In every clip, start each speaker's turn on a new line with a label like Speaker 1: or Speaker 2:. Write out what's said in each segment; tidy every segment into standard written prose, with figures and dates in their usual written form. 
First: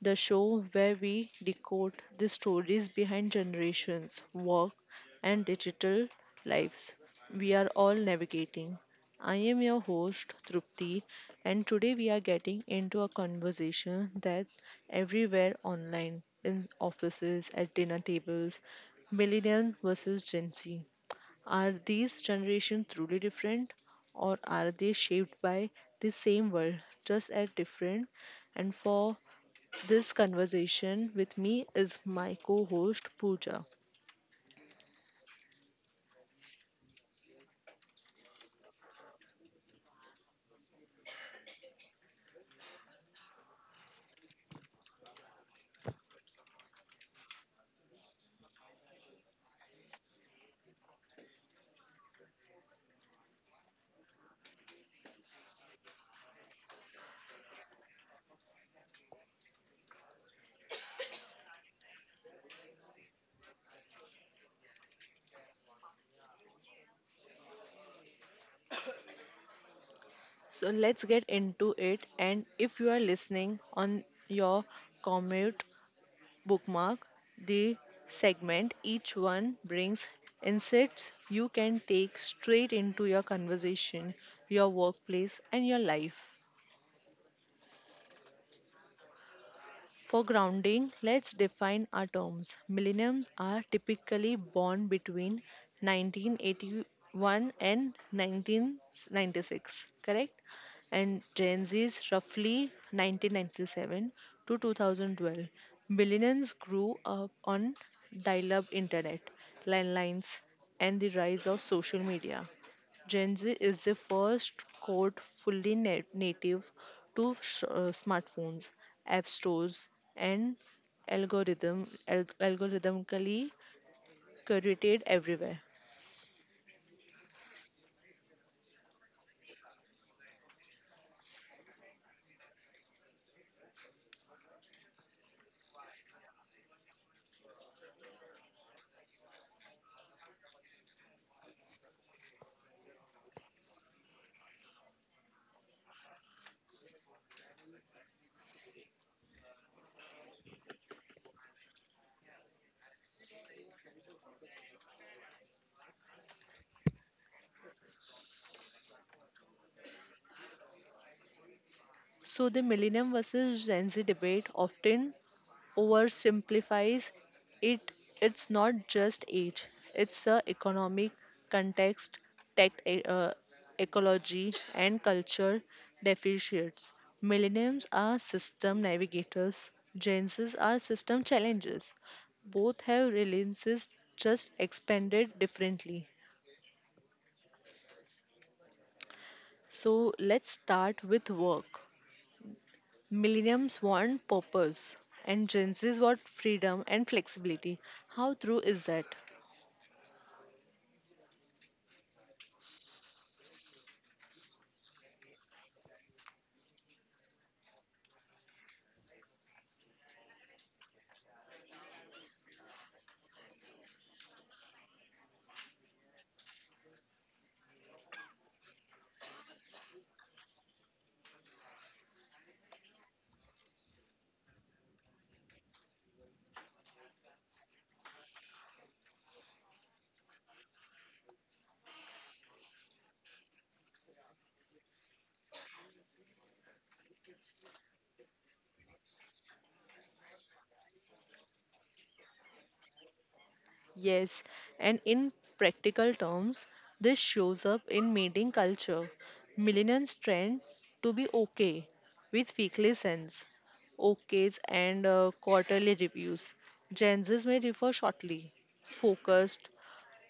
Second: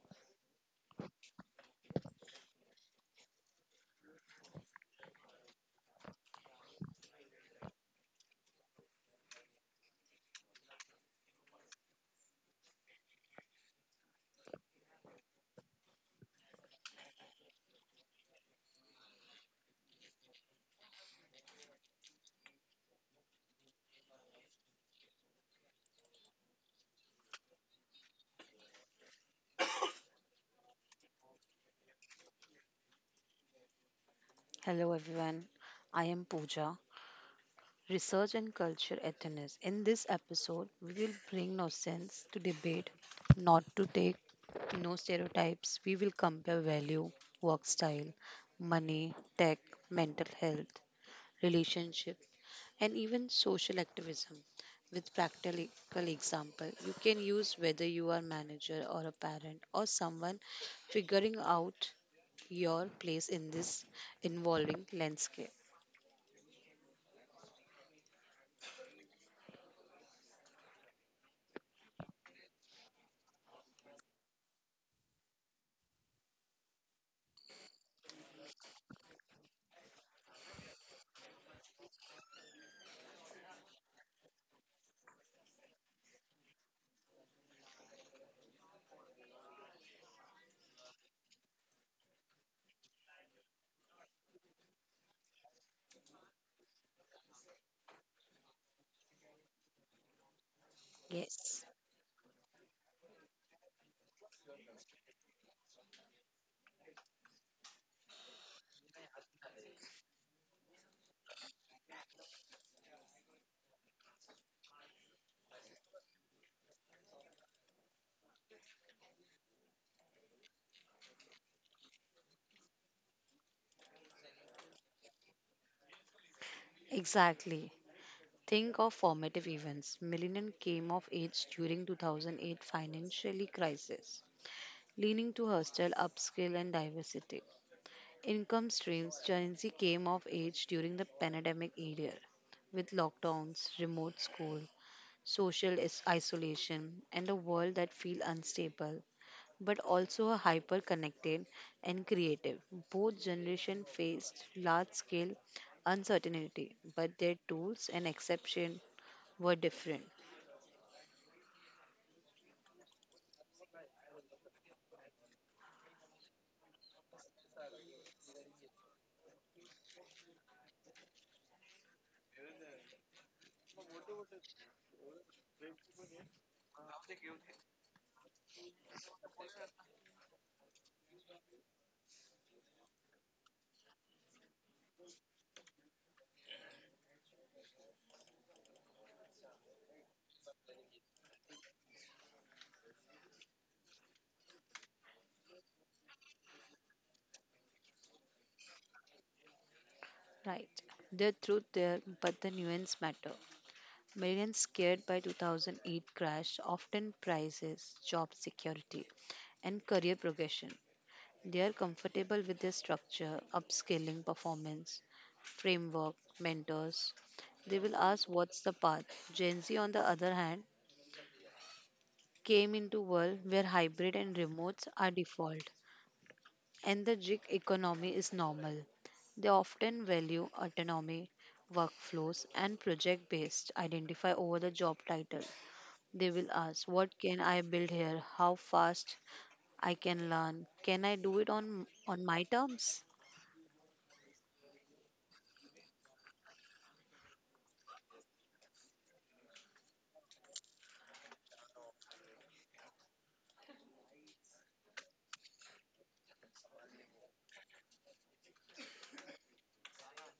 Speaker 1: the show where we decode the stories behind generations, work, and digital lives we are all navigating. I am your host, Trupti, and today we are getting into a conversation that's everywhere online, in offices, at dinner tables. Millennial versus Gen Z, are these generations truly different, or are they shaped by the same world, just at different? And for this conversation with me is my co host Pooja.
Speaker 2: Hello everyone, I am Pooja, Research and Culture at In this episode, we will bring no sense to debate, not to take no stereotypes. We will compare value, work style, money, tech, mental health, relationship, and even social activism with practical example you can use whether you are manager or a parent or someone figuring out your place in this evolving landscape.
Speaker 1: So let's get into it. And if you are listening on your commute, bookmark the segment. Each one brings insights you can take straight into your conversation, your workplace, and your life. For grounding, let's define our terms. Millenniums are typically born between 1981 and 1996, correct? And
Speaker 2: Yes,
Speaker 1: Gen Z is roughly 1997 to 2012. Millennials grew up on dial-up internet, landlines, and the rise of social media. Gen Z is the first code fully native to smartphones, app stores, and algorithmically curated everywhere.
Speaker 2: exactly. Think of formative events. Millennium came of age during 2008 financially crisis, leaning to hostile upskill and diversity. Income streams. Gen Z came of age during the pandemic era, with lockdowns, remote school, isolation, and a world that feel unstable, but also are hyper connected and creative. Both generations faced large scale uncertainty, but their tools and exception were different.
Speaker 1: So, the Millennium versus Gen Z debate often oversimplifies it. It's not just age, it's the economic context, tech, ecology, and culture deficits. Millennials are system navigators, Gen Zs are system challenges. Both have relevances, just expanded differently. So, let's start with work. Millenniums want purpose, and Gen Zs want freedom and flexibility. How true is that?
Speaker 2: Right. The truth there, but the nuance matter. Millions scared by 2008 crash often prices job security and career progression. They are comfortable with their structure, upscaling performance, framework, mentors. They will ask what's the path. Gen Z, on the other hand, came into world where hybrid and remotes are default, and the gig economy is normal. They often value autonomy, workflows, and project-based identify over the job title. They will ask, what can I build here? How fast I can learn? Can I do it on my terms?
Speaker 1: Yes, and in practical terms, this shows up in mating culture. Millennials trend to be okay with weekly sends, OKs, and quarterly reviews. Gen Zs may differ shortly, focused,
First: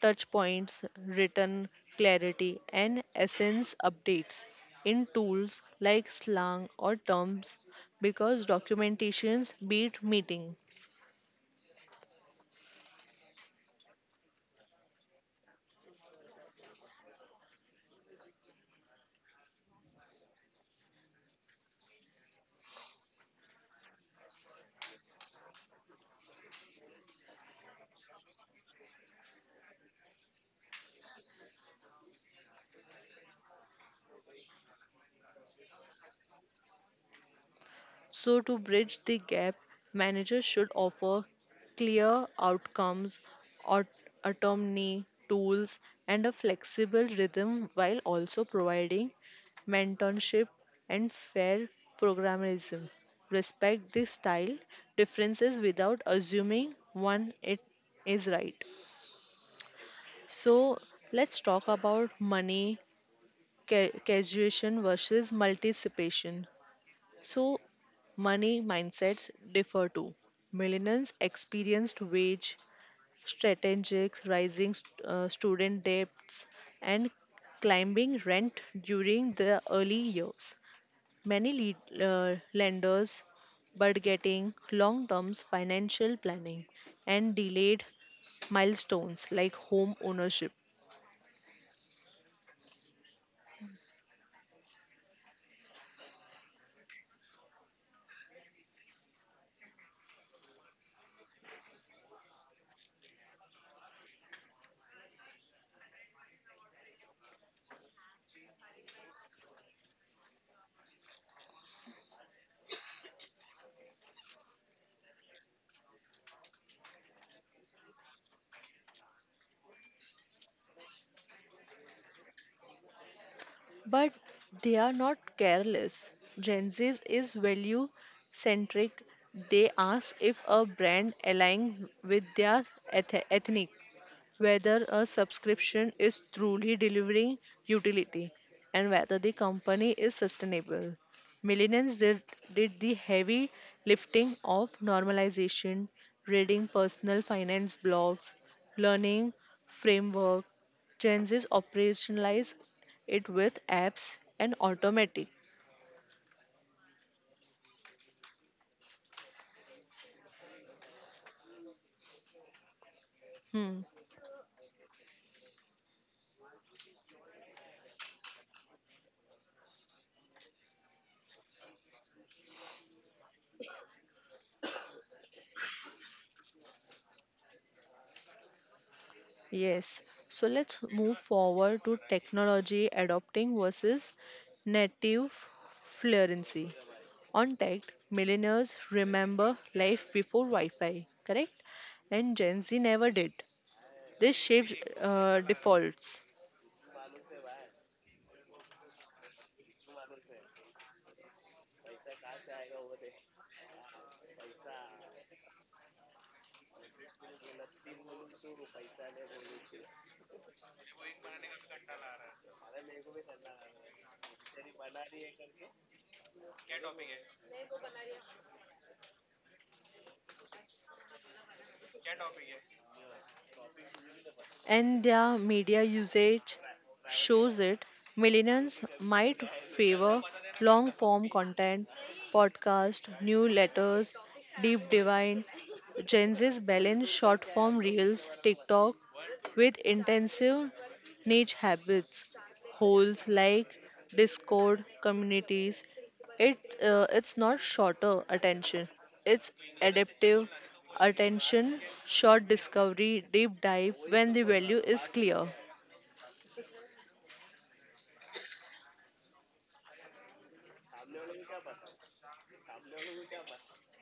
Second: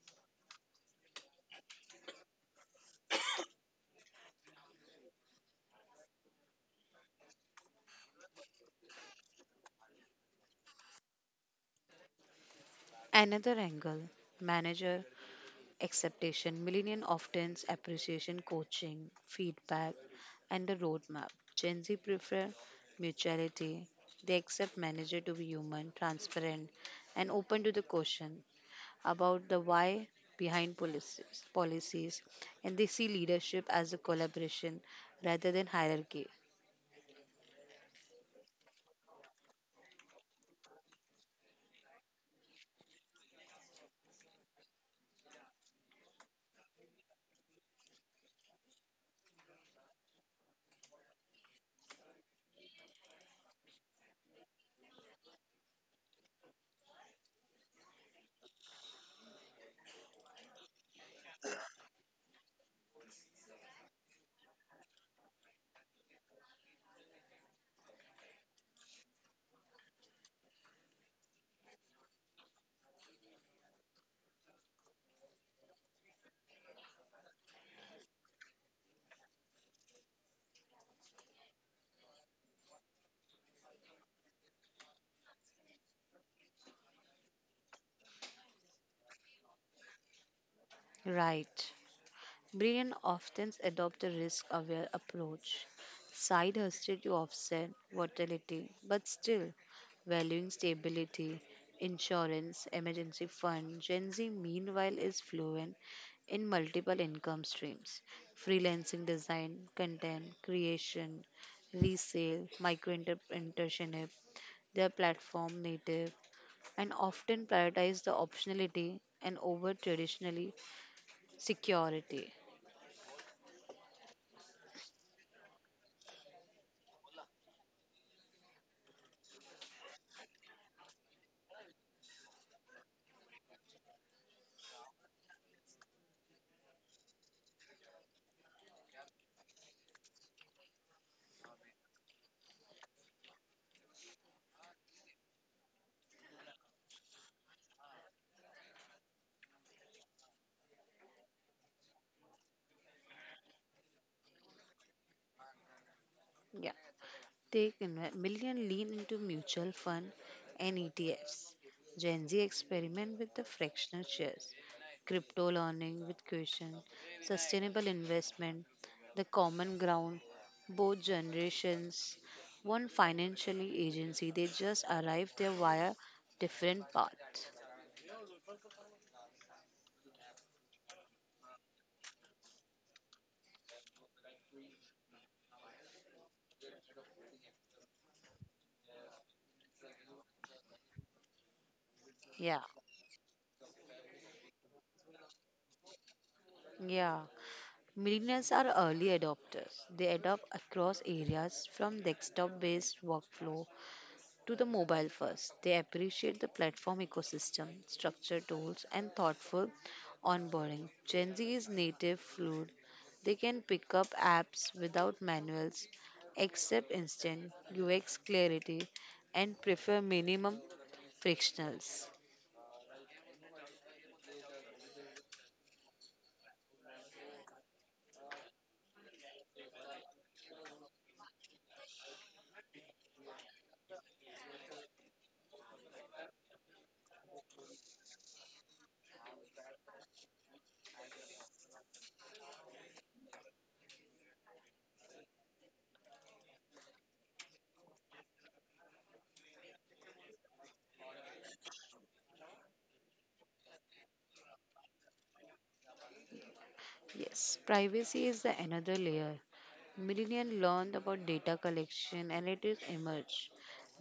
Speaker 1: touch points, written clarity, and essence updates in tools like slang or terms because documentations beat meeting.
Speaker 2: Another angle manager acceptation. Millennial often appreciation coaching, feedback, and a roadmap. Gen Z prefer mutuality. They accept manager to be human, transparent, and open to the question about the why behind policies and they see leadership as a collaboration rather than hierarchy.
Speaker 1: So, to bridge the gap, managers should offer clear outcomes, aut- autonomy, tools, and a flexible rhythm while also providing mentorship and fair programmerism. Respect the style differences without assuming one it is right. So let's talk about money, causation versus multiplication. So, money mindsets differ too. Millennials experienced wage strategies, rising student debts, and climbing rent during the early years. Many lenders budgeting, long term financial planning, and delayed milestones like home ownership.
Speaker 2: Right. Britain often adopts a risk aware approach, side hosted to offset volatility, but still valuing stability, insurance, emergency fund. Gen Z, meanwhile, is fluent in multiple income streams freelancing design, content creation, resale, micro entrepreneurship. They are platform native and often prioritize the optionality and over traditionally security.
Speaker 1: But they are not careless. Gen Z is value centric. They ask if a brand aligns with their ethnic, whether a subscription is truly delivering utility, and whether the company is sustainable. Millennials did the heavy lifting of normalization, reading personal finance blogs, learning framework. Gen Zs operationalize it with apps and automatic.
Speaker 2: Yeah. Million lean into mutual fund and ETFs. Gen Z experiment with the
Speaker 1: Hmm.
Speaker 2: fractional shares, crypto learning with question, sustainable investment, the common ground. Both generations want financially agency. They just arrive there via different paths.
Speaker 1: Yes. So let's move forward to technology adopting versus native fluency. On tech, millennials remember life before Wi Fi, correct? And Gen
Speaker 2: Yeah,
Speaker 1: Z never did. This shapes defaults.
Speaker 2: yeah. Millennials are early adopters. They adopt across areas from desktop based workflow to the mobile first. They appreciate the platform ecosystem, structured tools, and thoughtful onboarding. Gen Z is native fluid. They can pick up apps without manuals, accept instant UX clarity, and prefer minimum frictionals.
Speaker 1: And their media usage shows it. Millennials might favor long form content, podcast, newsletters, deep divine. Gen Z's balance short form reels, TikTok with intensive niche habits, holes like Discord communities. It's not shorter attention. It's adaptive attention, short discovery, deep dive when the value is clear.
Speaker 2: Yes, privacy is the another layer. Millennials learned about data collection and it is emerged.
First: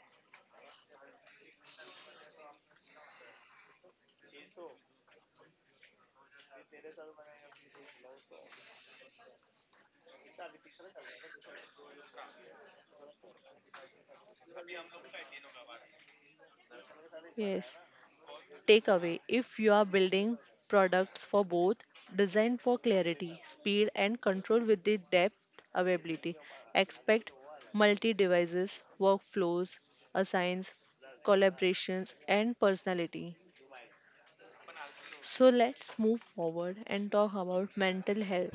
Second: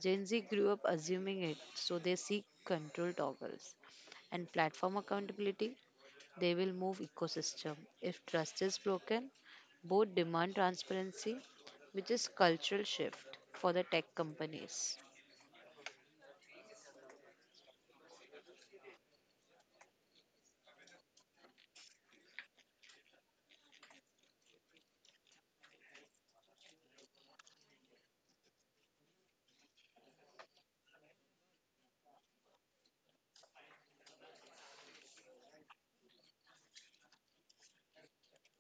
Speaker 2: Gen Z grew up assuming it, so they seek control toggles and platform accountability. They will move ecosystem. If trust is broken, both demand transparency, which is cultural shift for the tech companies.
Speaker 1: Yes. Takeaway: if you are building products for both, design for clarity, speed, and control with the depth availability. Expect multi devices, workflows, assigns, collaborations, and personality. So let's move forward and talk about mental health,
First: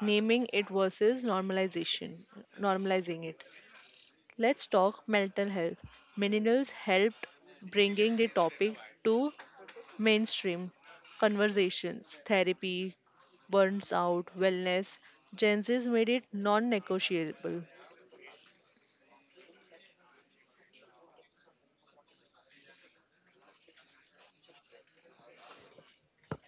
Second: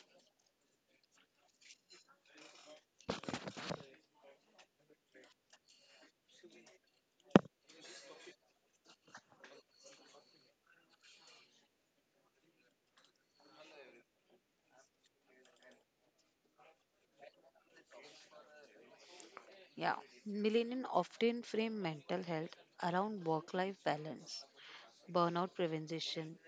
Speaker 1: naming it versus normalization normalizing it. Let's talk mental health. Millennials helped bringing the topic to mainstream conversations, therapy, burns out, wellness. Gen Z's made it non-negotiable.
Speaker 2: Yeah, millennials often frame mental health around work-life balance, burnout prevention,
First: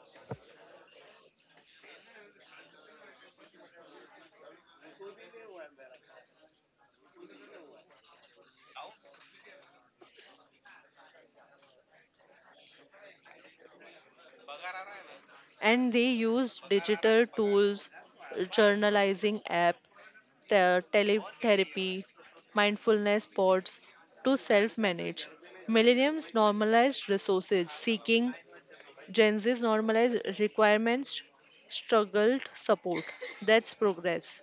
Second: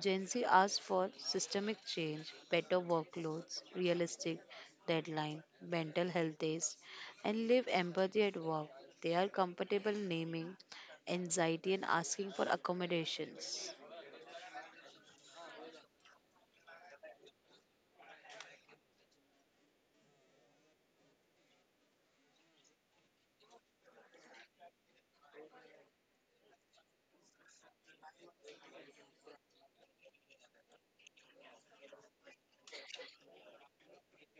Speaker 2: Gen Z asks for systemic change, better workloads, realistic deadline, mental health days, and live empathy at work. They are comfortable naming anxiety and asking for accommodations.
Speaker 1: And they use digital tools, journalizing app, teletherapy, mindfulness pods, to self manage. Millenniums normalized resources, seeking Gen Z's normalized requirements, struggled support. That's progress.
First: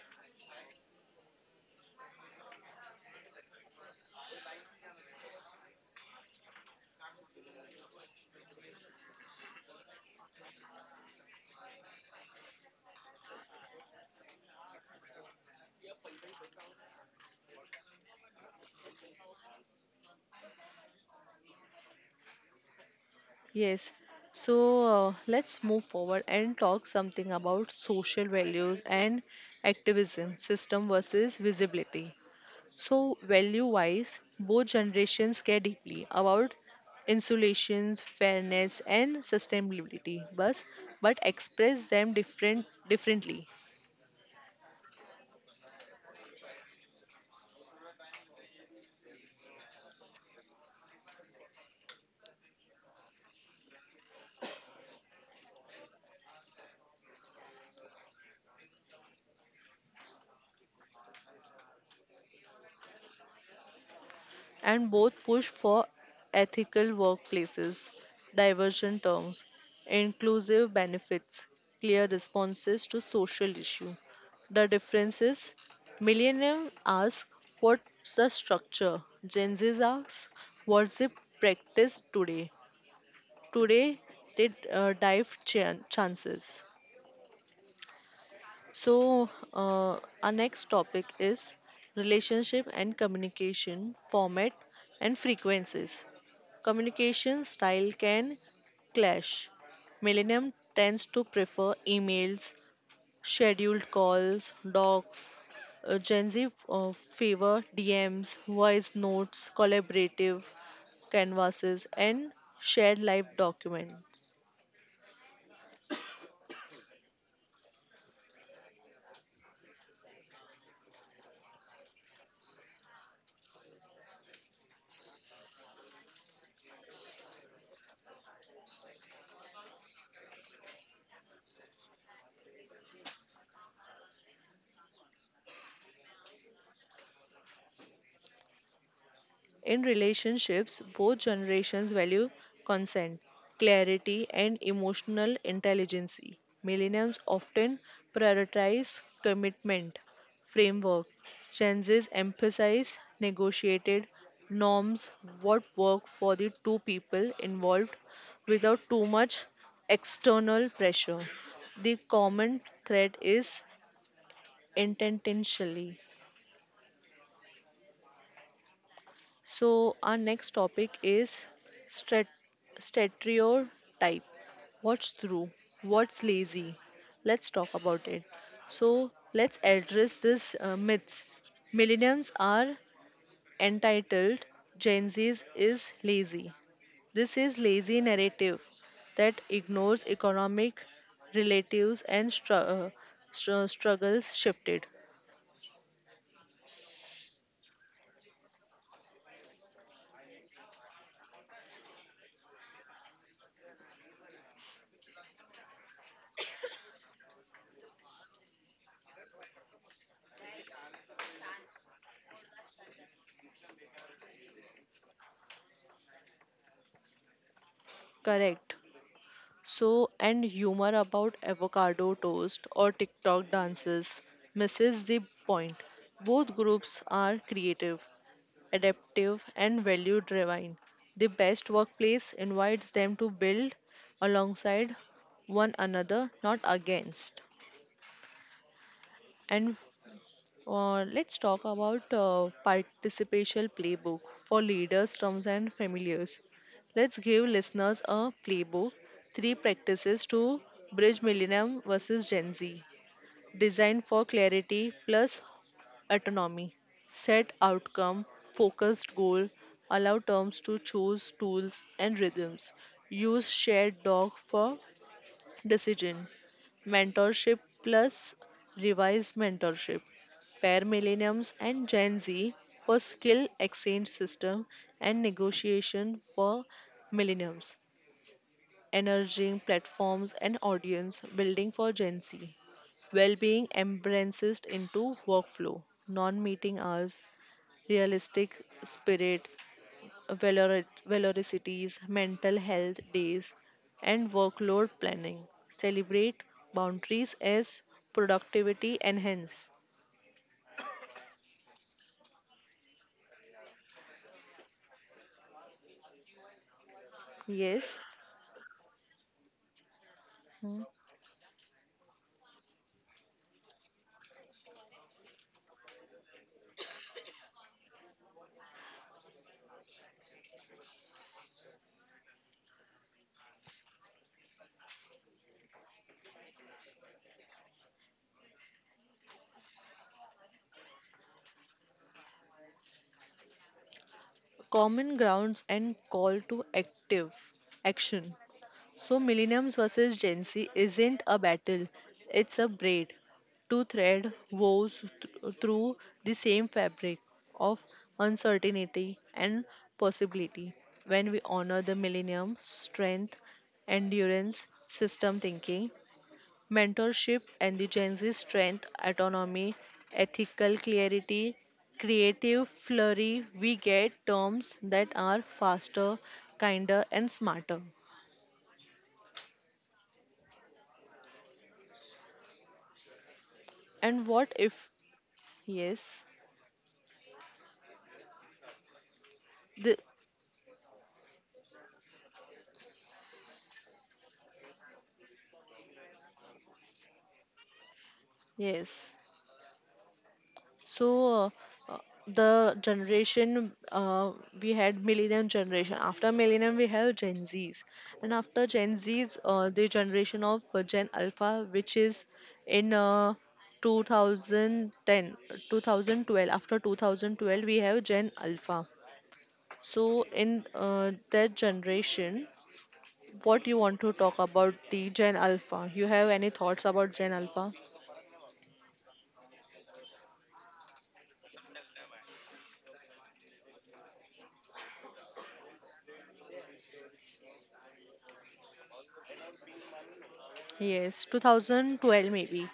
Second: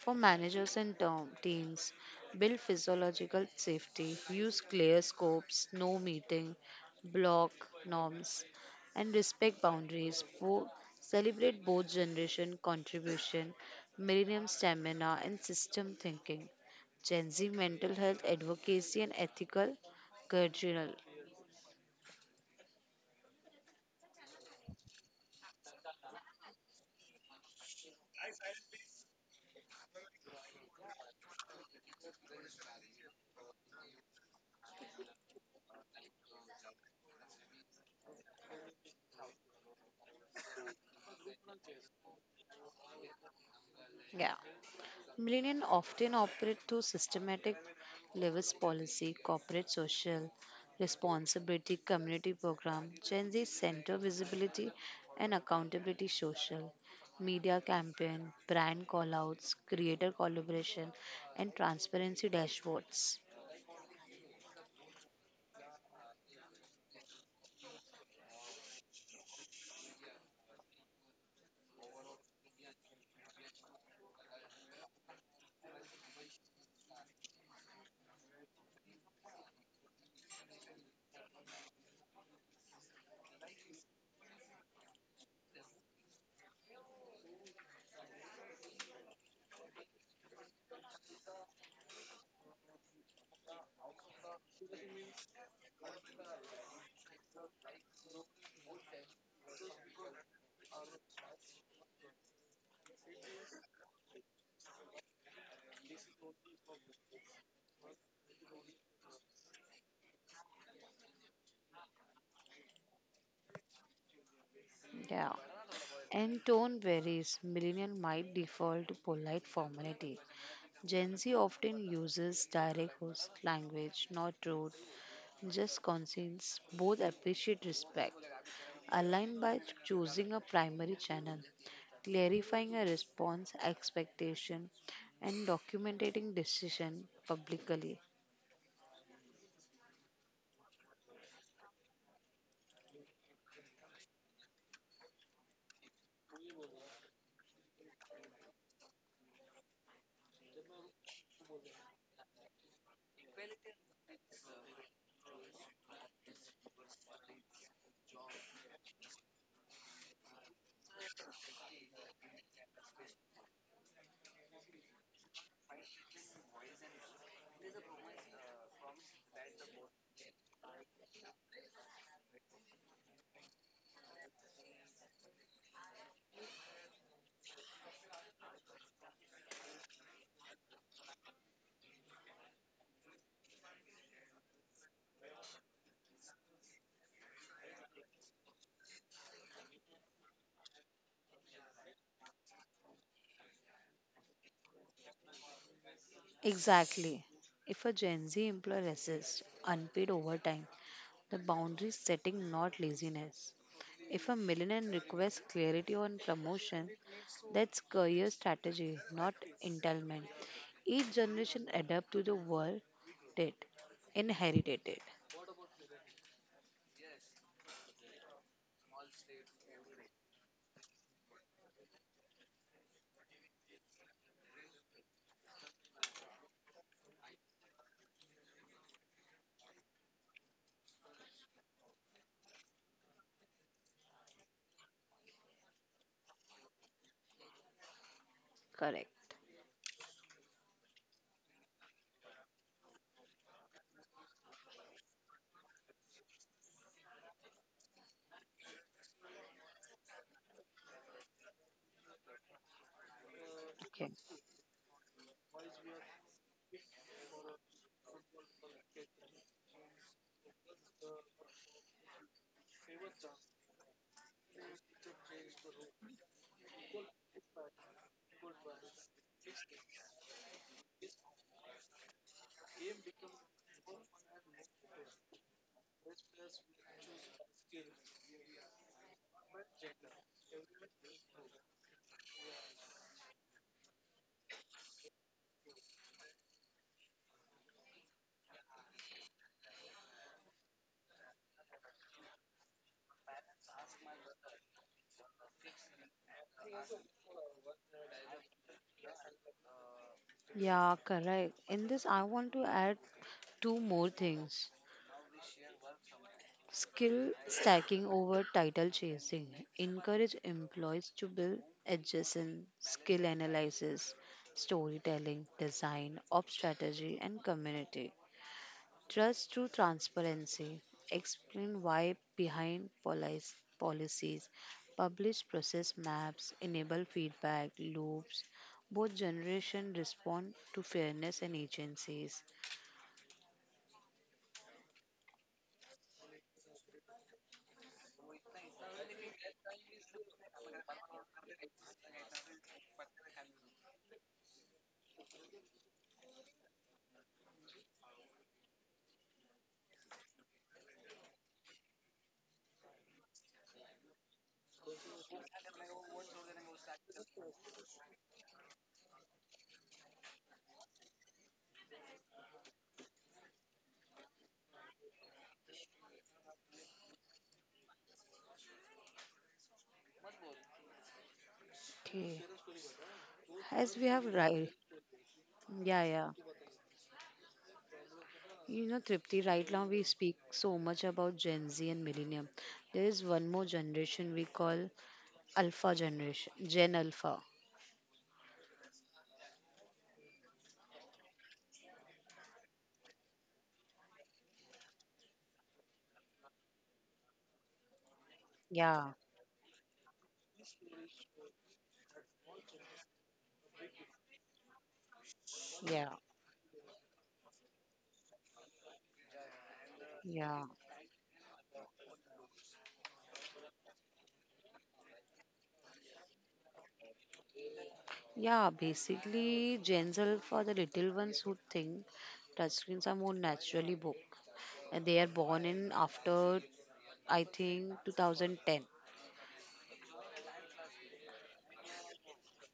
Speaker 2: For managers and teams, build physiological safety, use clear scopes, no meeting, block norms, and respect boundaries. Celebrate both generation contribution, millennium stamina, and system thinking. Gen Z mental health advocacy and ethical guardianal.
Speaker 1: Yes. So let's move forward and talk something about social values and activism, system versus visibility. So, value wise, both generations care deeply about insulations, fairness, and sustainability, but express them differently.
Speaker 2: Yeah. Millennials often operate through systematic levels policy, corporate social responsibility, community program, Gen Z center visibility and accountability social, media campaign, brand callouts, creator collaboration, and transparency dashboards.
Speaker 1: And both push for ethical workplaces, divergent terms, inclusive benefits, clear responses to social issue. The difference is millennium ask what's the structure, Gen Z asks what's the practice today. Today they chances. So our next topic is relationship and communication format and frequencies. Communication style can clash. Millennium tends to prefer emails, scheduled calls, docs. Gen Z favor DMs, voice notes, collaborative canvases, and shared life document.
Speaker 2: Yeah. And tone varies. Millennial might default to polite formality. Gen Z often uses direct host language, not rude, just conscience, both appreciate respect. Align by choosing a primary channel, clarifying a response expectation, and documenting decision publicly.
Speaker 1: In relationships, both generations value consent, clarity, and emotional intelligence. Millennials often prioritize commitment framework. Gen Zs emphasize negotiated norms, what work for the two people involved without too much external pressure. The common thread is intentionally. So, our next topic is strat- stereotype. What's true? What's lazy? Let's talk about it. So, let's address this myths. Millennials are entitled, Gen Z is lazy. This is lazy narrative that ignores economic relatives and struggles shifted.
Speaker 2: Exactly. If a Gen Z employee resists unpaid overtime the boundary setting, not laziness. If a millionaire requests clarity on promotion, that's career strategy, not entitlement. Each generation adapt to the world that inherited it.
Speaker 1: Correct. So, and humor about avocado toast or TikTok dances misses the point. Both groups are creative, adaptive, and value driven. The best workplace invites them to build alongside one another, not against.
Speaker 2: Correct.
Speaker 1: And let's talk about participation playbook for leaders, terms, and familiars. Let's give listeners a playbook, three practices to bridge millennium versus Gen Z, designed
Speaker 2: Okay.
Speaker 1: for clarity plus autonomy. Set outcome, focused goal, allow terms to choose tools and rhythms. Use shared doc for decision. Mentorship plus revised mentorship, pair Millenniums and Gen Z for Skill Exchange System and Negotiation for Millenniums, Energizing Platforms and Audience Building for Gen Z. Well-being embraces into workflow, non-meeting hours, realistic spirit, velocities, mental health days, and workload planning. Celebrate boundaries as productivity enhance.
Speaker 2: Yeah, correct. In this, I want to add two more things. Skill
Speaker 1: Yes.
Speaker 2: stacking over title chasing. Encourage
Speaker 1: Hmm.
Speaker 2: employees to build adjacent skill analysis, storytelling, design, op strategy, and community. Trust through transparency. Explain why behind policies. Publish process maps. Enable feedback loops. Both generation respond to fairness and agencies.
Speaker 1: Common grounds and call to active action. So, millenniums versus Gen Z isn't a battle, it's a braid. Two thread woes through the same fabric of uncertainty and possibility. When we honor the millennium strength, endurance, system thinking, mentorship, and the Gen Z strength, autonomy, ethical clarity, creative flurry, we get terms that are faster, kinder, and smarter.
Speaker 2: Okay. As we have
Speaker 1: And
Speaker 2: right,
Speaker 1: what if?
Speaker 2: yeah, yeah.
Speaker 1: Yes,
Speaker 2: You know, Tripti, right now we
Speaker 1: the
Speaker 2: speak so much about Gen Z and Millennium. There is one more generation we call Alpha generation, Gen Alpha.
Speaker 1: yes. So uh, the generation we had millennium generation. After millennium, we have Gen Zs, and after Gen
Speaker 2: Yeah,
Speaker 1: Zs, the generation of Gen Alpha, which is in 2010,
Speaker 2: yeah,
Speaker 1: 2012. After 2012, we have Gen Alpha. So
Speaker 2: yeah.
Speaker 1: in that generation, what you want to talk about the Gen Alpha? You have any thoughts about Gen Alpha?
Speaker 2: Yeah, basically, Gen Alpha, the little ones who think touchscreens are more naturally born. And they are born in after, I think, 2010.
Speaker 1: Yes, 2012 maybe.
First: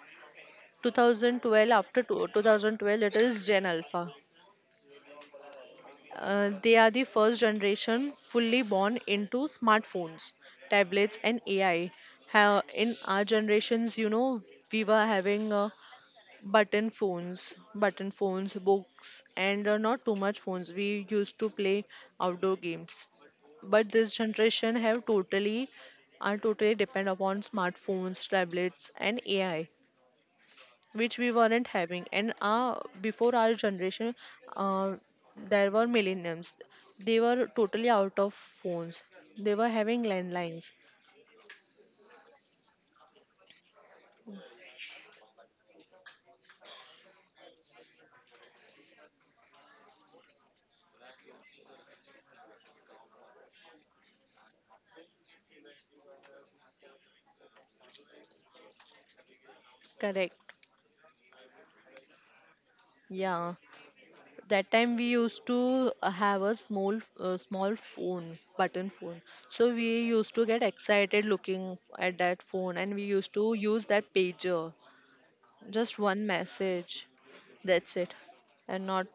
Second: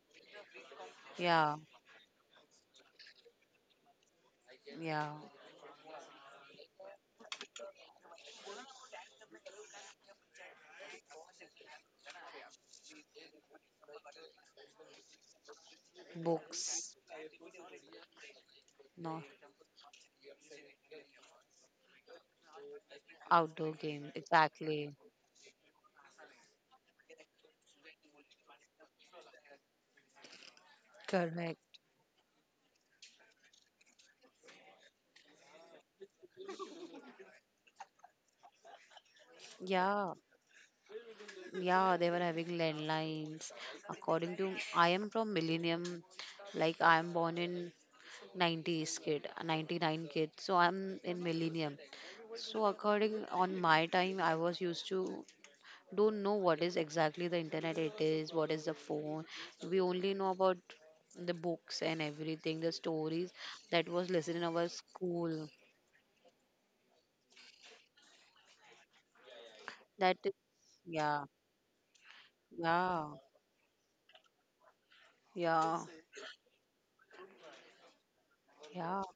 Speaker 2: Yeah,
Speaker 1: 2012 after two, 2012 it is Gen Alpha.
Speaker 2: yeah.
Speaker 1: They are the first generation fully born into smartphones, tablets and AI. How in our generations, you know, we were having
Speaker 2: Books,
Speaker 1: button phones, books
Speaker 2: no,
Speaker 1: and not too much phones. We used to play outdoor games,
Speaker 2: outdoor
Speaker 1: but
Speaker 2: game,
Speaker 1: this generation
Speaker 2: exactly.
Speaker 1: have totally are totally depend upon smartphones, tablets and AI, which we weren't
Speaker 2: Correct.
Speaker 1: having. And our before our generation, uh, there were millenniums. They were totally out of phones, they were having
Speaker 2: Yeah,
Speaker 1: landlines.
Speaker 2: yeah, they were having landlines. According to I am from millennium, like I am born in 90s kid, 99 kid. So I'm in millennium. So according on my time, I was used to don't know what is exactly the internet it is, what is the phone. We only know
Speaker 1: Correct.
Speaker 2: about the books and everything, the stories
Speaker 1: Yeah,
Speaker 2: that was listed in our
Speaker 1: that time we
Speaker 2: school.
Speaker 1: used to have a small phone, button phone, so we
Speaker 2: That is,
Speaker 1: used to get
Speaker 2: yeah,
Speaker 1: excited looking at that phone, and we
Speaker 2: yeah,
Speaker 1: used to use that pager,
Speaker 2: yeah.
Speaker 1: just one message, that's it. And
Speaker 2: Yeah.
Speaker 1: not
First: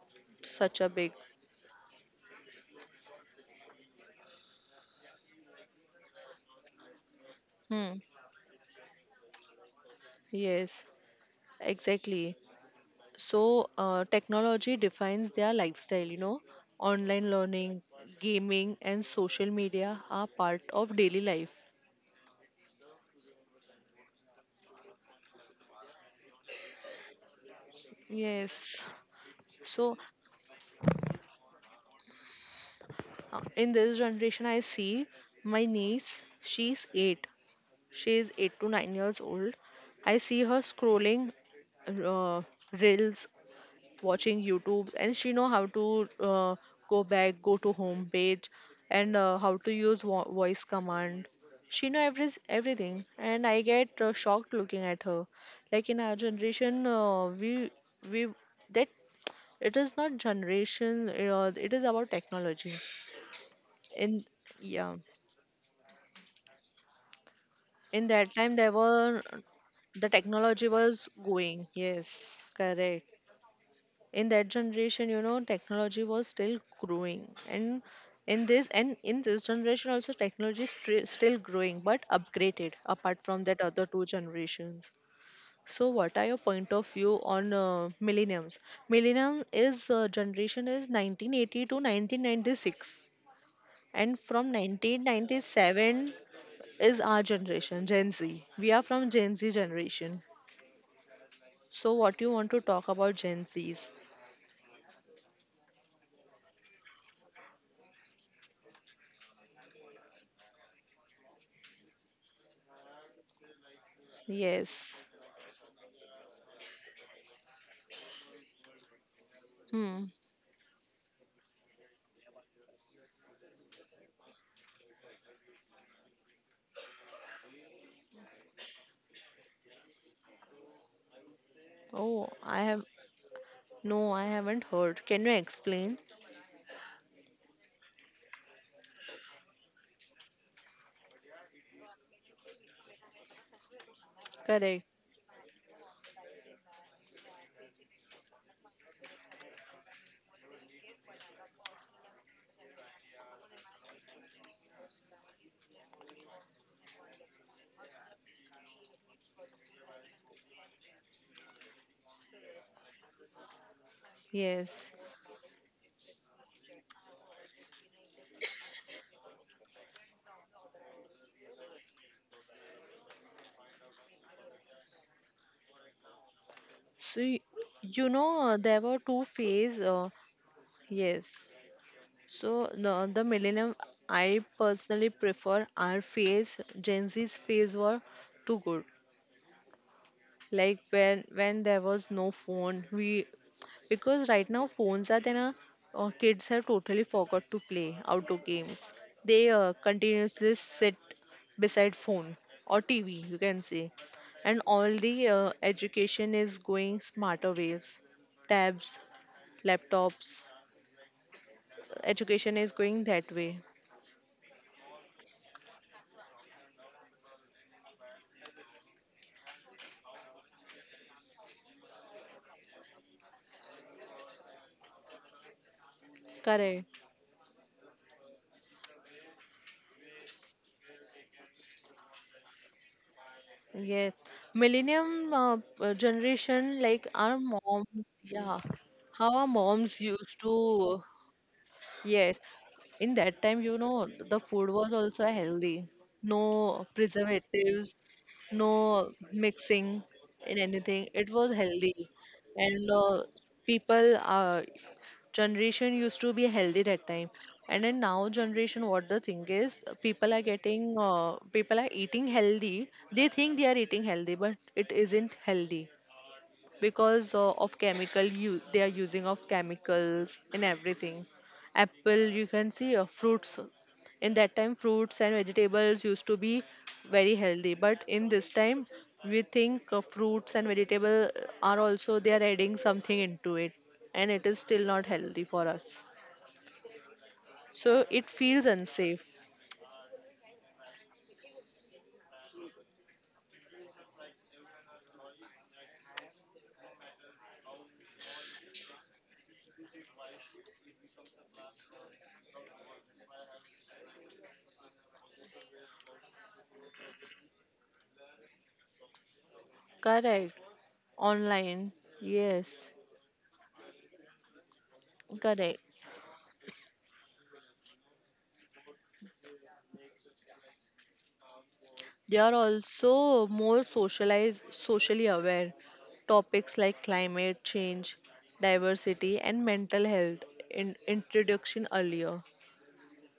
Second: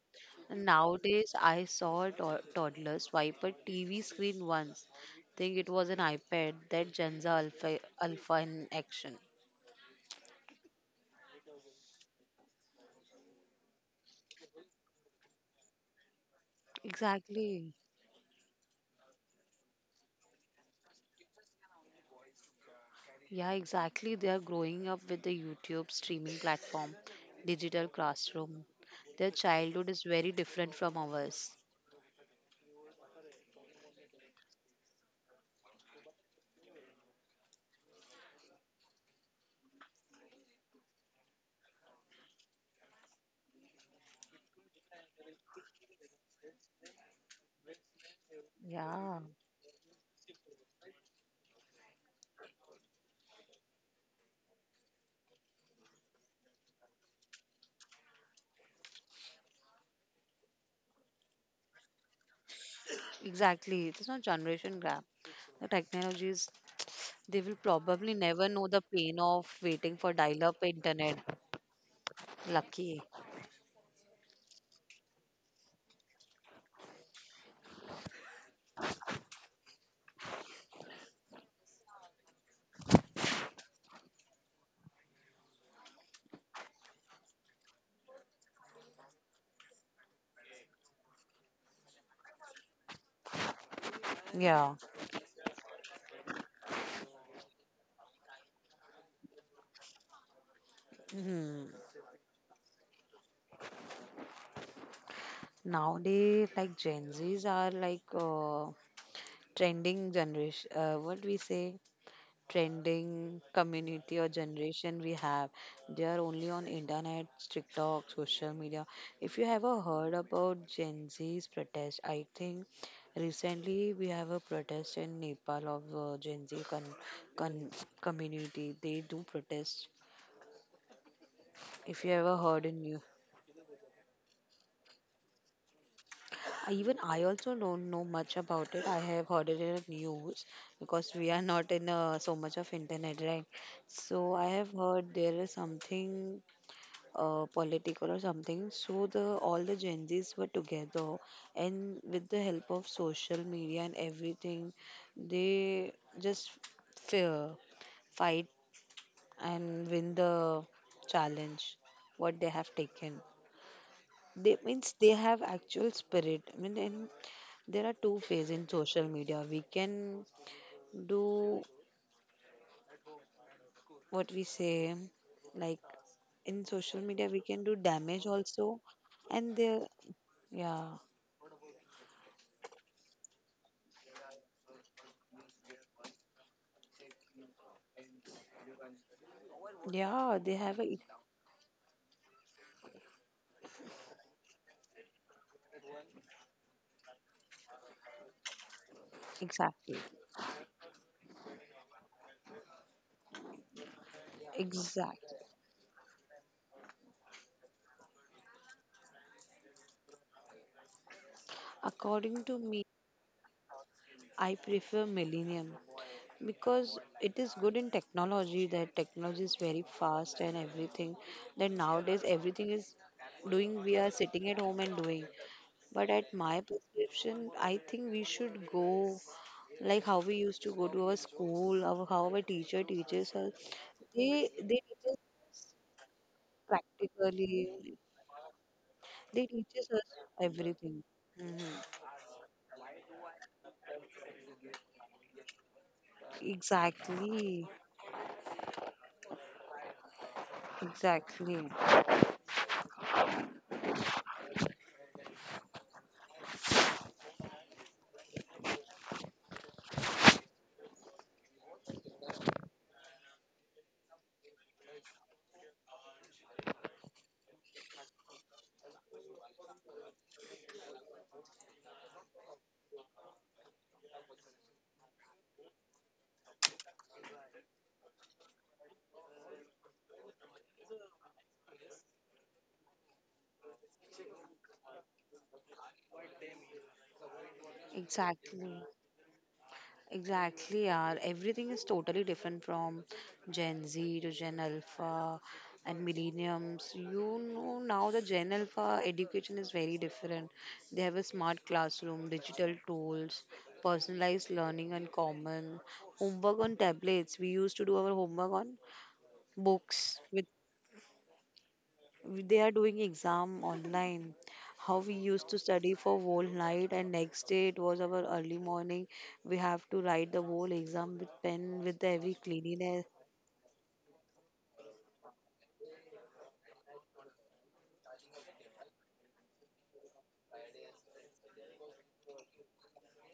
Speaker 1: such a big.
Speaker 2: Nowadays, I saw a toddler swipe a TV screen once. Think it was an iPad. That Genza Alpha
Speaker 1: Hmm.
Speaker 2: Alpha in action.
Speaker 1: Yes, exactly. So, technology defines their lifestyle, you know. Online
Speaker 2: Exactly.
Speaker 1: learning, gaming, and social media are part of daily life.
Speaker 2: Yeah, exactly. They are growing up with the YouTube streaming platform, digital classroom.
Speaker 1: Yes.
Speaker 2: Their childhood
Speaker 1: So,
Speaker 2: is very different from ours.
Speaker 1: in this generation, I see my niece, she's eight. She is 8 to 9 years old. I see her scrolling uh, reels, watching YouTube, and she know how to go back, go to home page,
Speaker 2: Yeah,
Speaker 1: and how to use voice command. She know everything, and I get shocked looking at her. Like in our generation, we that it is not generation. It is about technology.
Speaker 2: exactly. It's
Speaker 1: In
Speaker 2: not generation
Speaker 1: yeah,
Speaker 2: gap. The technologies, they will
Speaker 1: in
Speaker 2: probably
Speaker 1: that
Speaker 2: never
Speaker 1: time there
Speaker 2: know the
Speaker 1: were,
Speaker 2: pain of waiting
Speaker 1: the
Speaker 2: for dial up
Speaker 1: technology was
Speaker 2: internet.
Speaker 1: going. Yes, correct.
Speaker 2: Lucky.
Speaker 1: In that generation, you know, technology was still growing, and in this generation also technology is still growing, but upgraded apart from that other two generations. So what are your point of view on millenniums? Millennium is generation is 1980 to 1996, and from
Speaker 2: Yeah.
Speaker 1: 1997 is our generation, Gen Z. We are from Gen Z generation.
Speaker 2: Hmm.
Speaker 1: So what you want to talk about Gen Z's?
Speaker 2: Nowadays, like Gen Zs are like trending generation. What we say, trending community or
Speaker 1: Yes.
Speaker 2: generation we have. They are only on internet, TikTok, social media. If you ever
Speaker 1: Hmm.
Speaker 2: heard about Gen Z's protest, I think recently we have a protest in Nepal of Gen Z con- community. They do protest. If you
Speaker 1: Oh,
Speaker 2: ever
Speaker 1: I
Speaker 2: heard
Speaker 1: have,
Speaker 2: in you.
Speaker 1: no, I haven't heard. Can you explain?
Speaker 2: Even I also don't know much about it. I have heard it in the news because we are not in so much of internet, right? So I have
Speaker 1: Correct.
Speaker 2: heard there is something political or something. So the all the Gen Zs were together, and with the help of social media and everything, they just fear, fight, and win the challenge. What they have taken they
Speaker 1: Yes.
Speaker 2: means they have actual spirit, I mean in there are two phases in social media. We can do what we say, like in social
Speaker 1: So
Speaker 2: media, we can do
Speaker 1: you
Speaker 2: damage
Speaker 1: know
Speaker 2: also,
Speaker 1: there were two
Speaker 2: and
Speaker 1: phase.
Speaker 2: there, yeah,
Speaker 1: Yes. So the millennium, I personally prefer our phase. Gen Z's phase were too good.
Speaker 2: yeah, they
Speaker 1: Like
Speaker 2: have a
Speaker 1: when there was no phone, we, because right now phones are there na, kids have totally forgot to play outdoor games. They
Speaker 2: exactly,
Speaker 1: continuously sit beside phone or TV you can say, and all the
Speaker 2: exact.
Speaker 1: education is going smarter ways, tabs, laptops.
Speaker 2: According to
Speaker 1: Education
Speaker 2: me,
Speaker 1: is going that way.
Speaker 2: I prefer Millennium because it is good in technology. That technology is very fast and everything. That nowadays everything is doing. We are sitting at home and doing. But at my
Speaker 1: Correct.
Speaker 2: prescription, I think we should go like how we used to go to our school, our, how our teacher teaches us.
Speaker 1: Yes,
Speaker 2: They
Speaker 1: millennium
Speaker 2: teach us
Speaker 1: generation, like our
Speaker 2: practically.
Speaker 1: moms, yeah, how our
Speaker 2: They teaches
Speaker 1: moms
Speaker 2: us
Speaker 1: used to.
Speaker 2: everything. Hmm.
Speaker 1: Yes, in that time, you know, the food was also healthy. No
Speaker 2: Exactly.
Speaker 1: preservatives, no mixing in anything. It was
Speaker 2: Exactly.
Speaker 1: healthy. And people, generation used to be healthy that time. And then now generation, what the thing is, people are getting, people are eating healthy. They think they are eating healthy, but it isn't healthy because of chemical they are using of chemicals in everything, apple you can see, fruits. In that time fruits and vegetables used to be very healthy, but in this time we think, fruits and vegetable, are also they are adding something into it, and it is still not healthy for us, so it feels
Speaker 2: Exactly.
Speaker 1: unsafe.
Speaker 2: Exactly, yeah. Everything is totally different from Gen Z to Gen Alpha and millenniums. You know, now the Gen Alpha education is very different. They have a smart classroom, digital tools, personalized learning and common homework on tablets. We used to do our homework on books with
Speaker 1: Correct. Online.
Speaker 2: they are
Speaker 1: Yes.
Speaker 2: doing exam online. How we used to
Speaker 1: Correct.
Speaker 2: study for whole night and next day it was our early morning. We have to write the whole exam with pen with
Speaker 1: They
Speaker 2: every
Speaker 1: are
Speaker 2: cleanliness.
Speaker 1: also more socialized, socially aware. Topics like climate change, diversity, and mental health in introduction earlier.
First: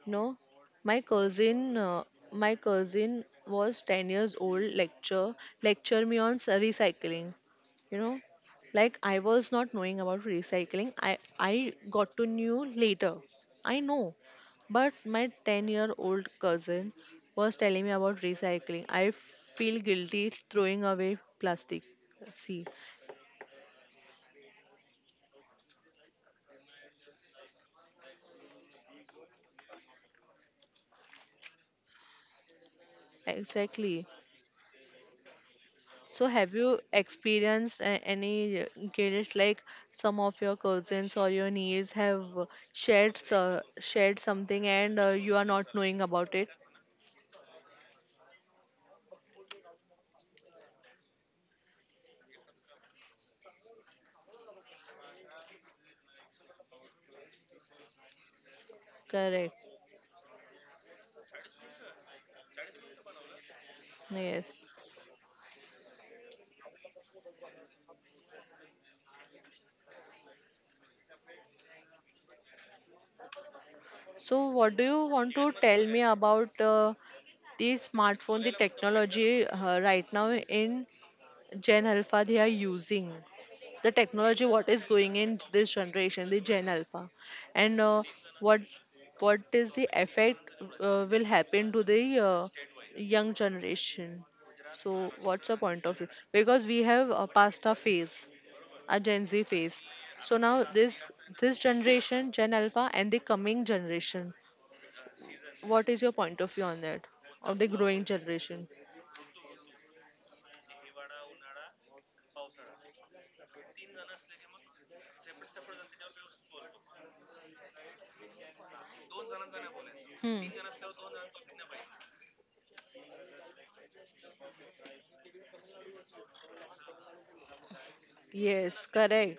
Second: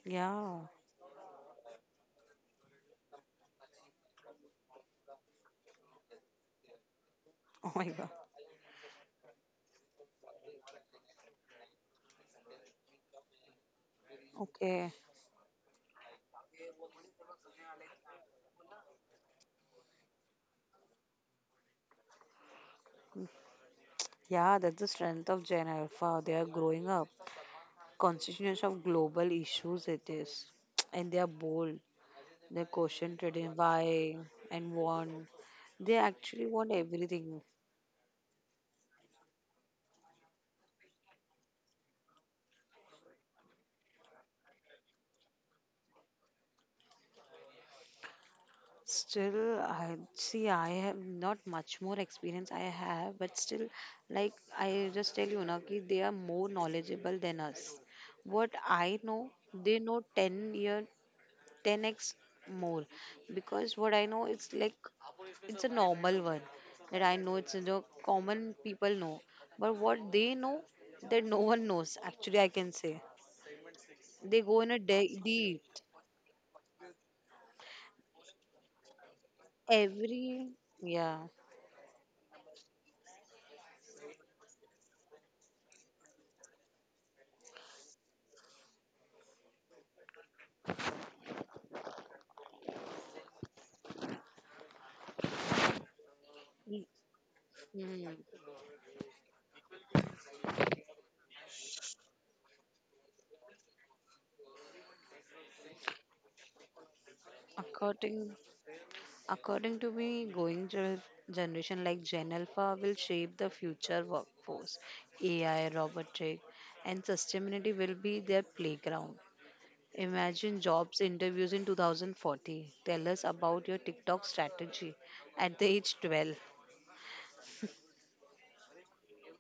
Speaker 1: No,
Speaker 2: Yeah.
Speaker 1: my cousin, was 10 years old. Lecture me on recycling.
Speaker 2: Oh my
Speaker 1: You
Speaker 2: God.
Speaker 1: know, like I was not knowing about recycling. I got to know later. I know,
Speaker 2: Okay.
Speaker 1: but my 10-year-old cousin was telling me about recycling. I feel guilty throwing away plastic. See,
Speaker 2: Yeah, that's the strength of Gen Alpha. They are growing up. Consciousness of global issues it is. And they are bold. They question trading
Speaker 1: exactly.
Speaker 2: why and want. They
Speaker 1: So,
Speaker 2: actually
Speaker 1: have
Speaker 2: want
Speaker 1: you
Speaker 2: everything.
Speaker 1: experienced any guilt, like some of your cousins or your niece have, shared shared something, and you are not knowing about it?
Speaker 2: Still, I see. I have not much more experience I have, but still, like I just tell you, na, ki they are more knowledgeable than us. What I know,
Speaker 1: Correct.
Speaker 2: they know 10 year, ten x more, because what I know, it's
Speaker 1: Yes.
Speaker 2: like it's a normal one that I know. It's you know, common people know, but what they know that no one knows. Actually, I can say they go
Speaker 1: So,
Speaker 2: in a
Speaker 1: what do you want
Speaker 2: deep
Speaker 1: to tell me about, the smartphone, the technology, right
Speaker 2: every
Speaker 1: now in
Speaker 2: yeah.
Speaker 1: Gen Alpha? They are using the technology, what is going in this generation, the Gen Alpha, and what what is the effect, will happen to the, young generation. So what's the point of view? Because
Speaker 2: Mm,
Speaker 1: we have, passed our
Speaker 2: mm.
Speaker 1: phase, a Gen Z phase. So now this generation, Gen Alpha, and the coming generation. What is your point of view on that? Of the growing
Speaker 2: According,
Speaker 1: generation?
Speaker 2: according to me, going generation like Gen Alpha will shape the future workforce. AI, robotic, and sustainability will be their playground.
Speaker 1: Hmm.
Speaker 2: Imagine jobs interviews in 2040. Tell us about your TikTok strategy at the age 12.
Speaker 1: Yes, correct.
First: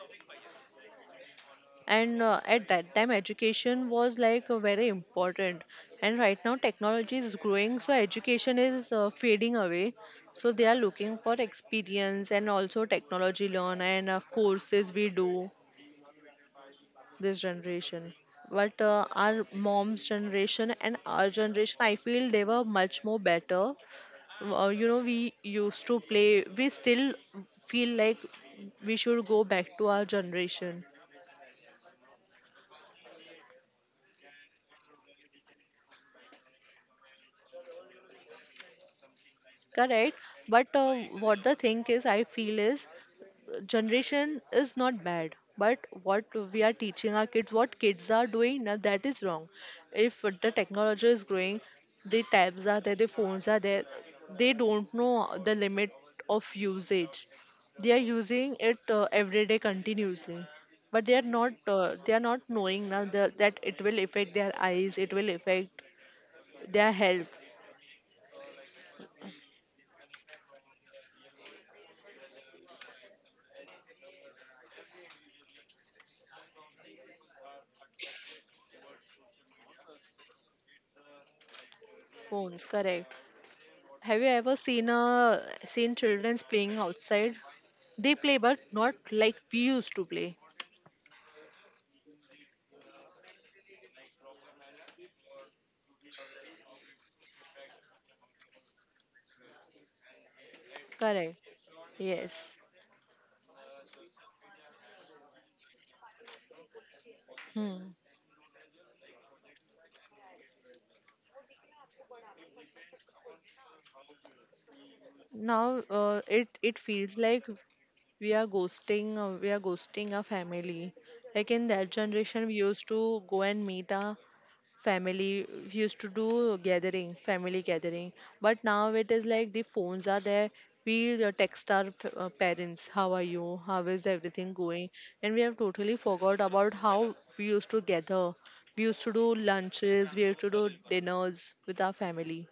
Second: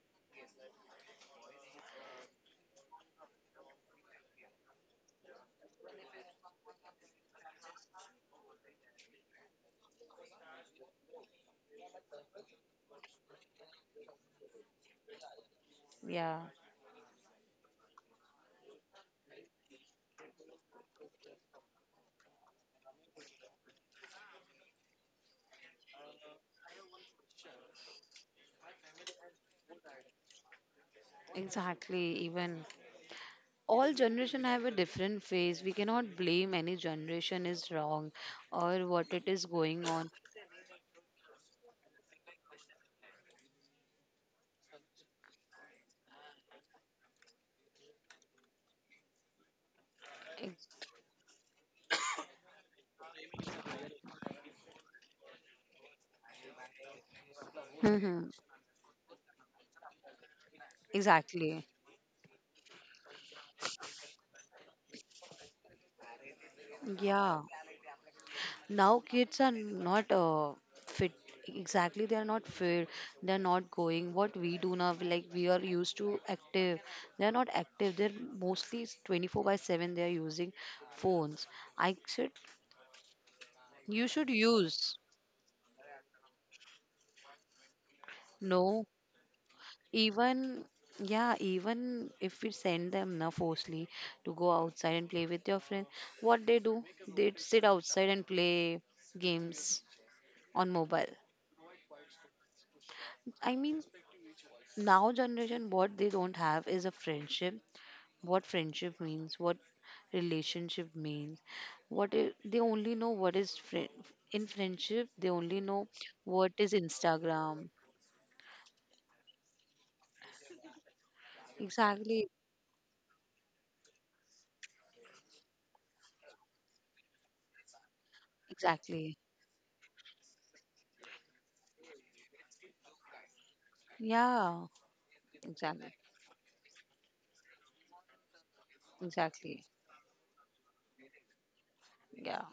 Speaker 1: And at that time education was like, very important, and right now technology is growing, so education is, fading away, so they are looking for experience and also technology learn, and courses we do
Speaker 2: Yeah,
Speaker 1: this generation. But our mom's generation and our generation, I feel they were much more better. We used to play, we still feel like we should go back to our generation.
Speaker 2: exactly. Even all generation have a different phase. We cannot blame any generation is wrong or what it is going on.
Speaker 1: Correct. But what the thing is, I feel is, generation is not bad, but what we are teaching our kids, what kids are doing now, that is wrong. If the
Speaker 2: Ex-
Speaker 1: technology is growing, the tabs are there, the phones are there, they don't know the limit of usage. They are
Speaker 2: Mhm.
Speaker 1: using it, every day continuously, but they are
Speaker 2: Exactly.
Speaker 1: not uh, they are not knowing now, the, that it will affect their eyes, it will affect their health.
Speaker 2: Yeah, now kids are not fit. Exactly, they are not fit. They are not going. What we do now, we like we are used to active. They are not active. They're mostly 24 by 7. They are using phones. I should,
Speaker 1: Phones. Correct.
Speaker 2: you
Speaker 1: Have
Speaker 2: should
Speaker 1: you ever seen
Speaker 2: use.
Speaker 1: a seen childrens playing outside? They play, but
Speaker 2: No,
Speaker 1: not like we used to play.
Speaker 2: even yeah, even if we send them now forcefully to go outside and play with your friend, what they do, they sit outside and play games on mobile.
Speaker 1: Correct. Yes.
Speaker 2: I mean, now generation what they don't have is a friendship,
Speaker 1: Hmm.
Speaker 2: what friendship means, what relationship means, what I they only know what is friend, in friendship they only
Speaker 1: Now
Speaker 2: know what
Speaker 1: it
Speaker 2: is
Speaker 1: it feels like
Speaker 2: Instagram,
Speaker 1: we are ghosting our family. Like in that
Speaker 2: exactly,
Speaker 1: generation, we used to go and meet our family, used to do gathering, family gathering. But now
Speaker 2: exactly,
Speaker 1: it is like the phones are there, we, text our parents, how are you, how is everything
Speaker 2: yeah,
Speaker 1: going. And we have
Speaker 2: exactly,
Speaker 1: totally forgot about how we used to gather, we used to do
Speaker 2: exactly,
Speaker 1: lunches, we used to do dinners with our
Speaker 2: yeah,
Speaker 1: family,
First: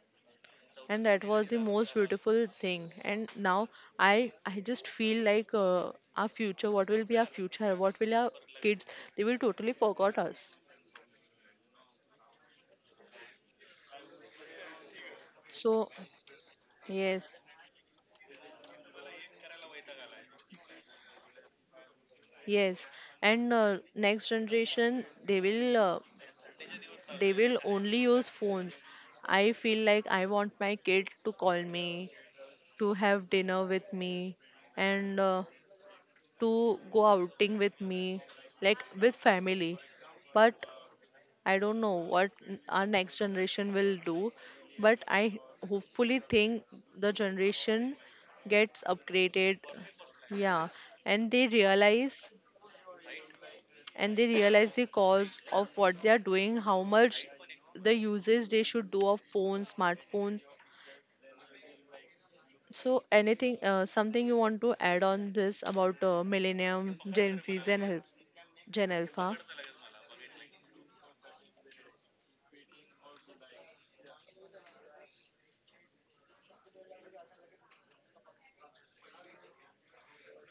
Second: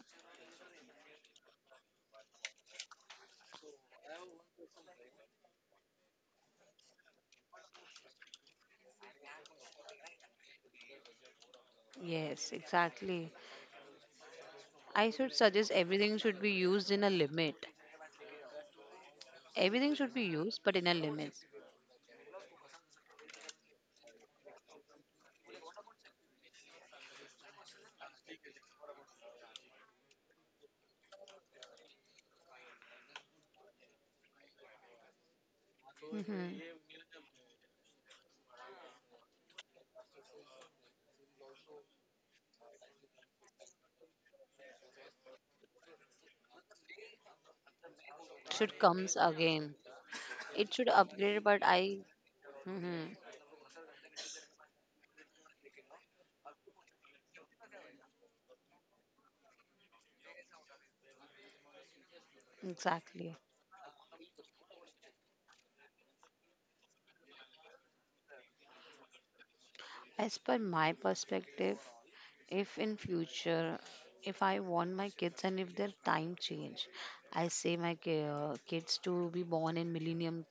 Speaker 1: and that was the most beautiful thing. And now I just feel like, our future, what will be our future, what will our kids, they will totally forgot us.
Speaker 2: yes exactly. I should suggest
Speaker 1: So,
Speaker 2: everything should be used in a
Speaker 1: yes.
Speaker 2: limit, everything should be used but in a limit.
Speaker 1: Yes, and next generation they will only use phones. I feel like I want my kid to call me, to have dinner with me, and
Speaker 2: Hmm.
Speaker 1: to go outing with me, like with family. But I don't know what our next generation will do. But I hopefully think the generation
Speaker 2: Should
Speaker 1: gets
Speaker 2: comes
Speaker 1: upgraded.
Speaker 2: again, it
Speaker 1: Yeah,
Speaker 2: should
Speaker 1: and
Speaker 2: upgrade
Speaker 1: they
Speaker 2: but I
Speaker 1: realize
Speaker 2: Mhm.
Speaker 1: and they realize the cause of what they are doing, how much the uses they should do of phones, smartphones. So,
Speaker 2: Exactly.
Speaker 1: anything, something you want to add on this about, Millennium, Gen Z, and Alpha? Gen Alpha?
Speaker 2: As per my perspective, if in future, if I want my kids and if their time change, I say my kids to be born in millennium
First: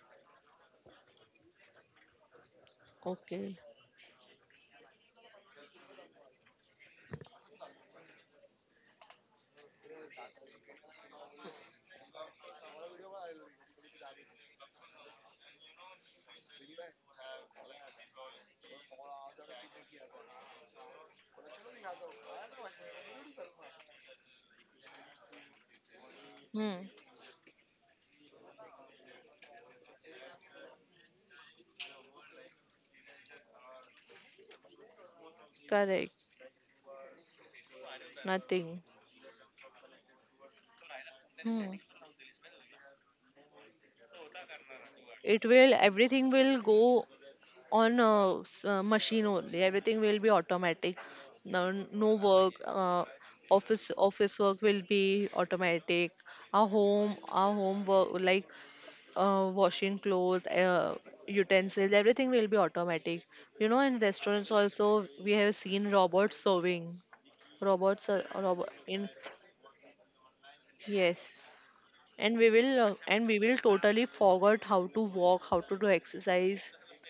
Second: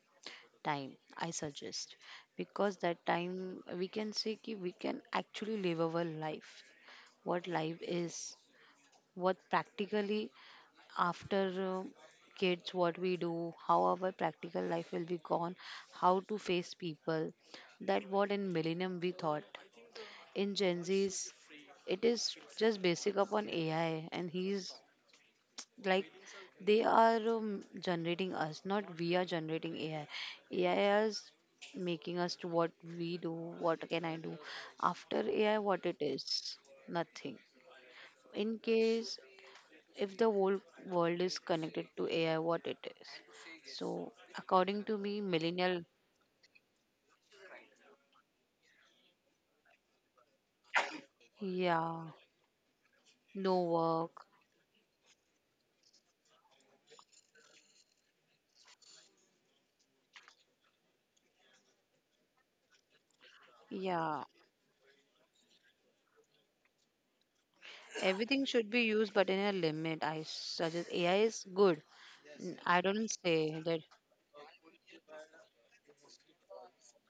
Speaker 2: time. I suggest because that
Speaker 1: Okay.
Speaker 2: time we can say ki we can actually live our life. What life is, what practically after kids what we do, how our practical life will be gone, how to face people, that what in millennium we thought, in Gen Z's it is just basic upon AI and he's like they
Speaker 1: Hmm.
Speaker 2: are generating us not we are generating AI. AI is making us to what we do, what can I do after AI, what it
Speaker 1: Correct.
Speaker 2: is nothing, in
Speaker 1: Nothing.
Speaker 2: case if the whole world is
Speaker 1: Hmm.
Speaker 2: connected to AI, what it is. So, according to me,
Speaker 1: It will,
Speaker 2: millennial,
Speaker 1: everything will go on a machine only. Everything will be automatic. No,
Speaker 2: yeah,
Speaker 1: no work.
Speaker 2: no
Speaker 1: Office
Speaker 2: work,
Speaker 1: office work will be automatic. Our home work, like, washing clothes, utensils, everything will be automatic. In
Speaker 2: yeah,
Speaker 1: restaurants also we have seen robots serving. Robots are
Speaker 2: everything
Speaker 1: robot
Speaker 2: should be
Speaker 1: in.
Speaker 2: used, but in a limit. I suggest AI
Speaker 1: Yes,
Speaker 2: is good.
Speaker 1: and we will
Speaker 2: I
Speaker 1: uh,
Speaker 2: don't
Speaker 1: and we will
Speaker 2: say that
Speaker 1: totally forget how to walk, how to do exercise.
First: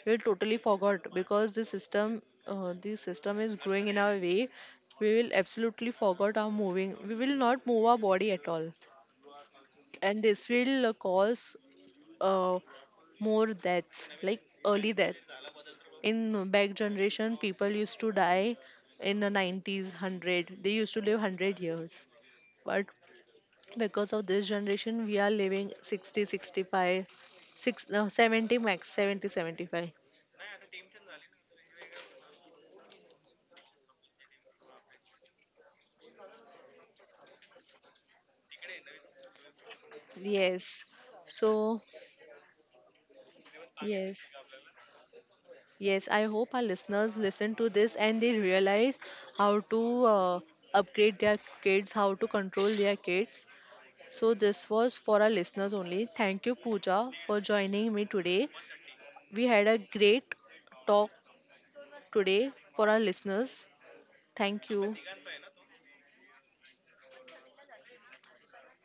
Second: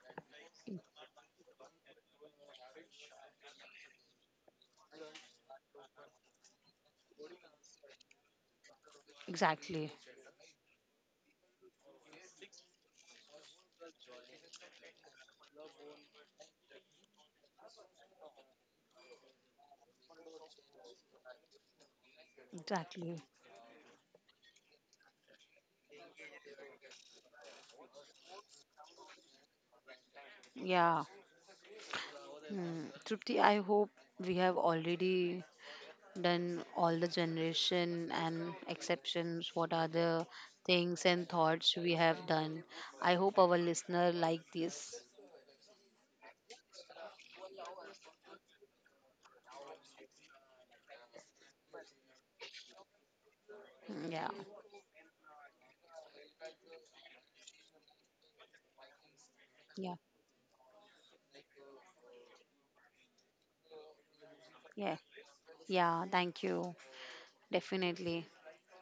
Speaker 1: We'll totally forget because the system is growing in our way. We will absolutely forget our moving, we will not move our body at all.
Speaker 2: exactly,
Speaker 1: And this will, cause, uh, more deaths, like early death. In back generation people used to die in the 90s, 100, they used to live 100 years. But
Speaker 2: exactly,
Speaker 1: because of this generation we are living 60, 65, six, no, 70, max 70, 75.
Speaker 2: yeah. Hmm. Trupti, I hope we have already done all the generation and exceptions what are the
Speaker 1: Yes.
Speaker 2: things and thoughts
Speaker 1: So
Speaker 2: we have done. I hope our listener
Speaker 1: yes.
Speaker 2: like this.
Speaker 1: Yes, I hope our listeners listen to this and they realize how to, upgrade their kids, how to control their kids.
Speaker 2: Mm, yeah
Speaker 1: So this was for our listeners only. Thank you, Pooja, for joining me today. We had a
Speaker 2: yeah,
Speaker 1: great talk today for our listeners. Thank
Speaker 2: yeah,
Speaker 1: you.
Speaker 2: yeah, thank you, definitely.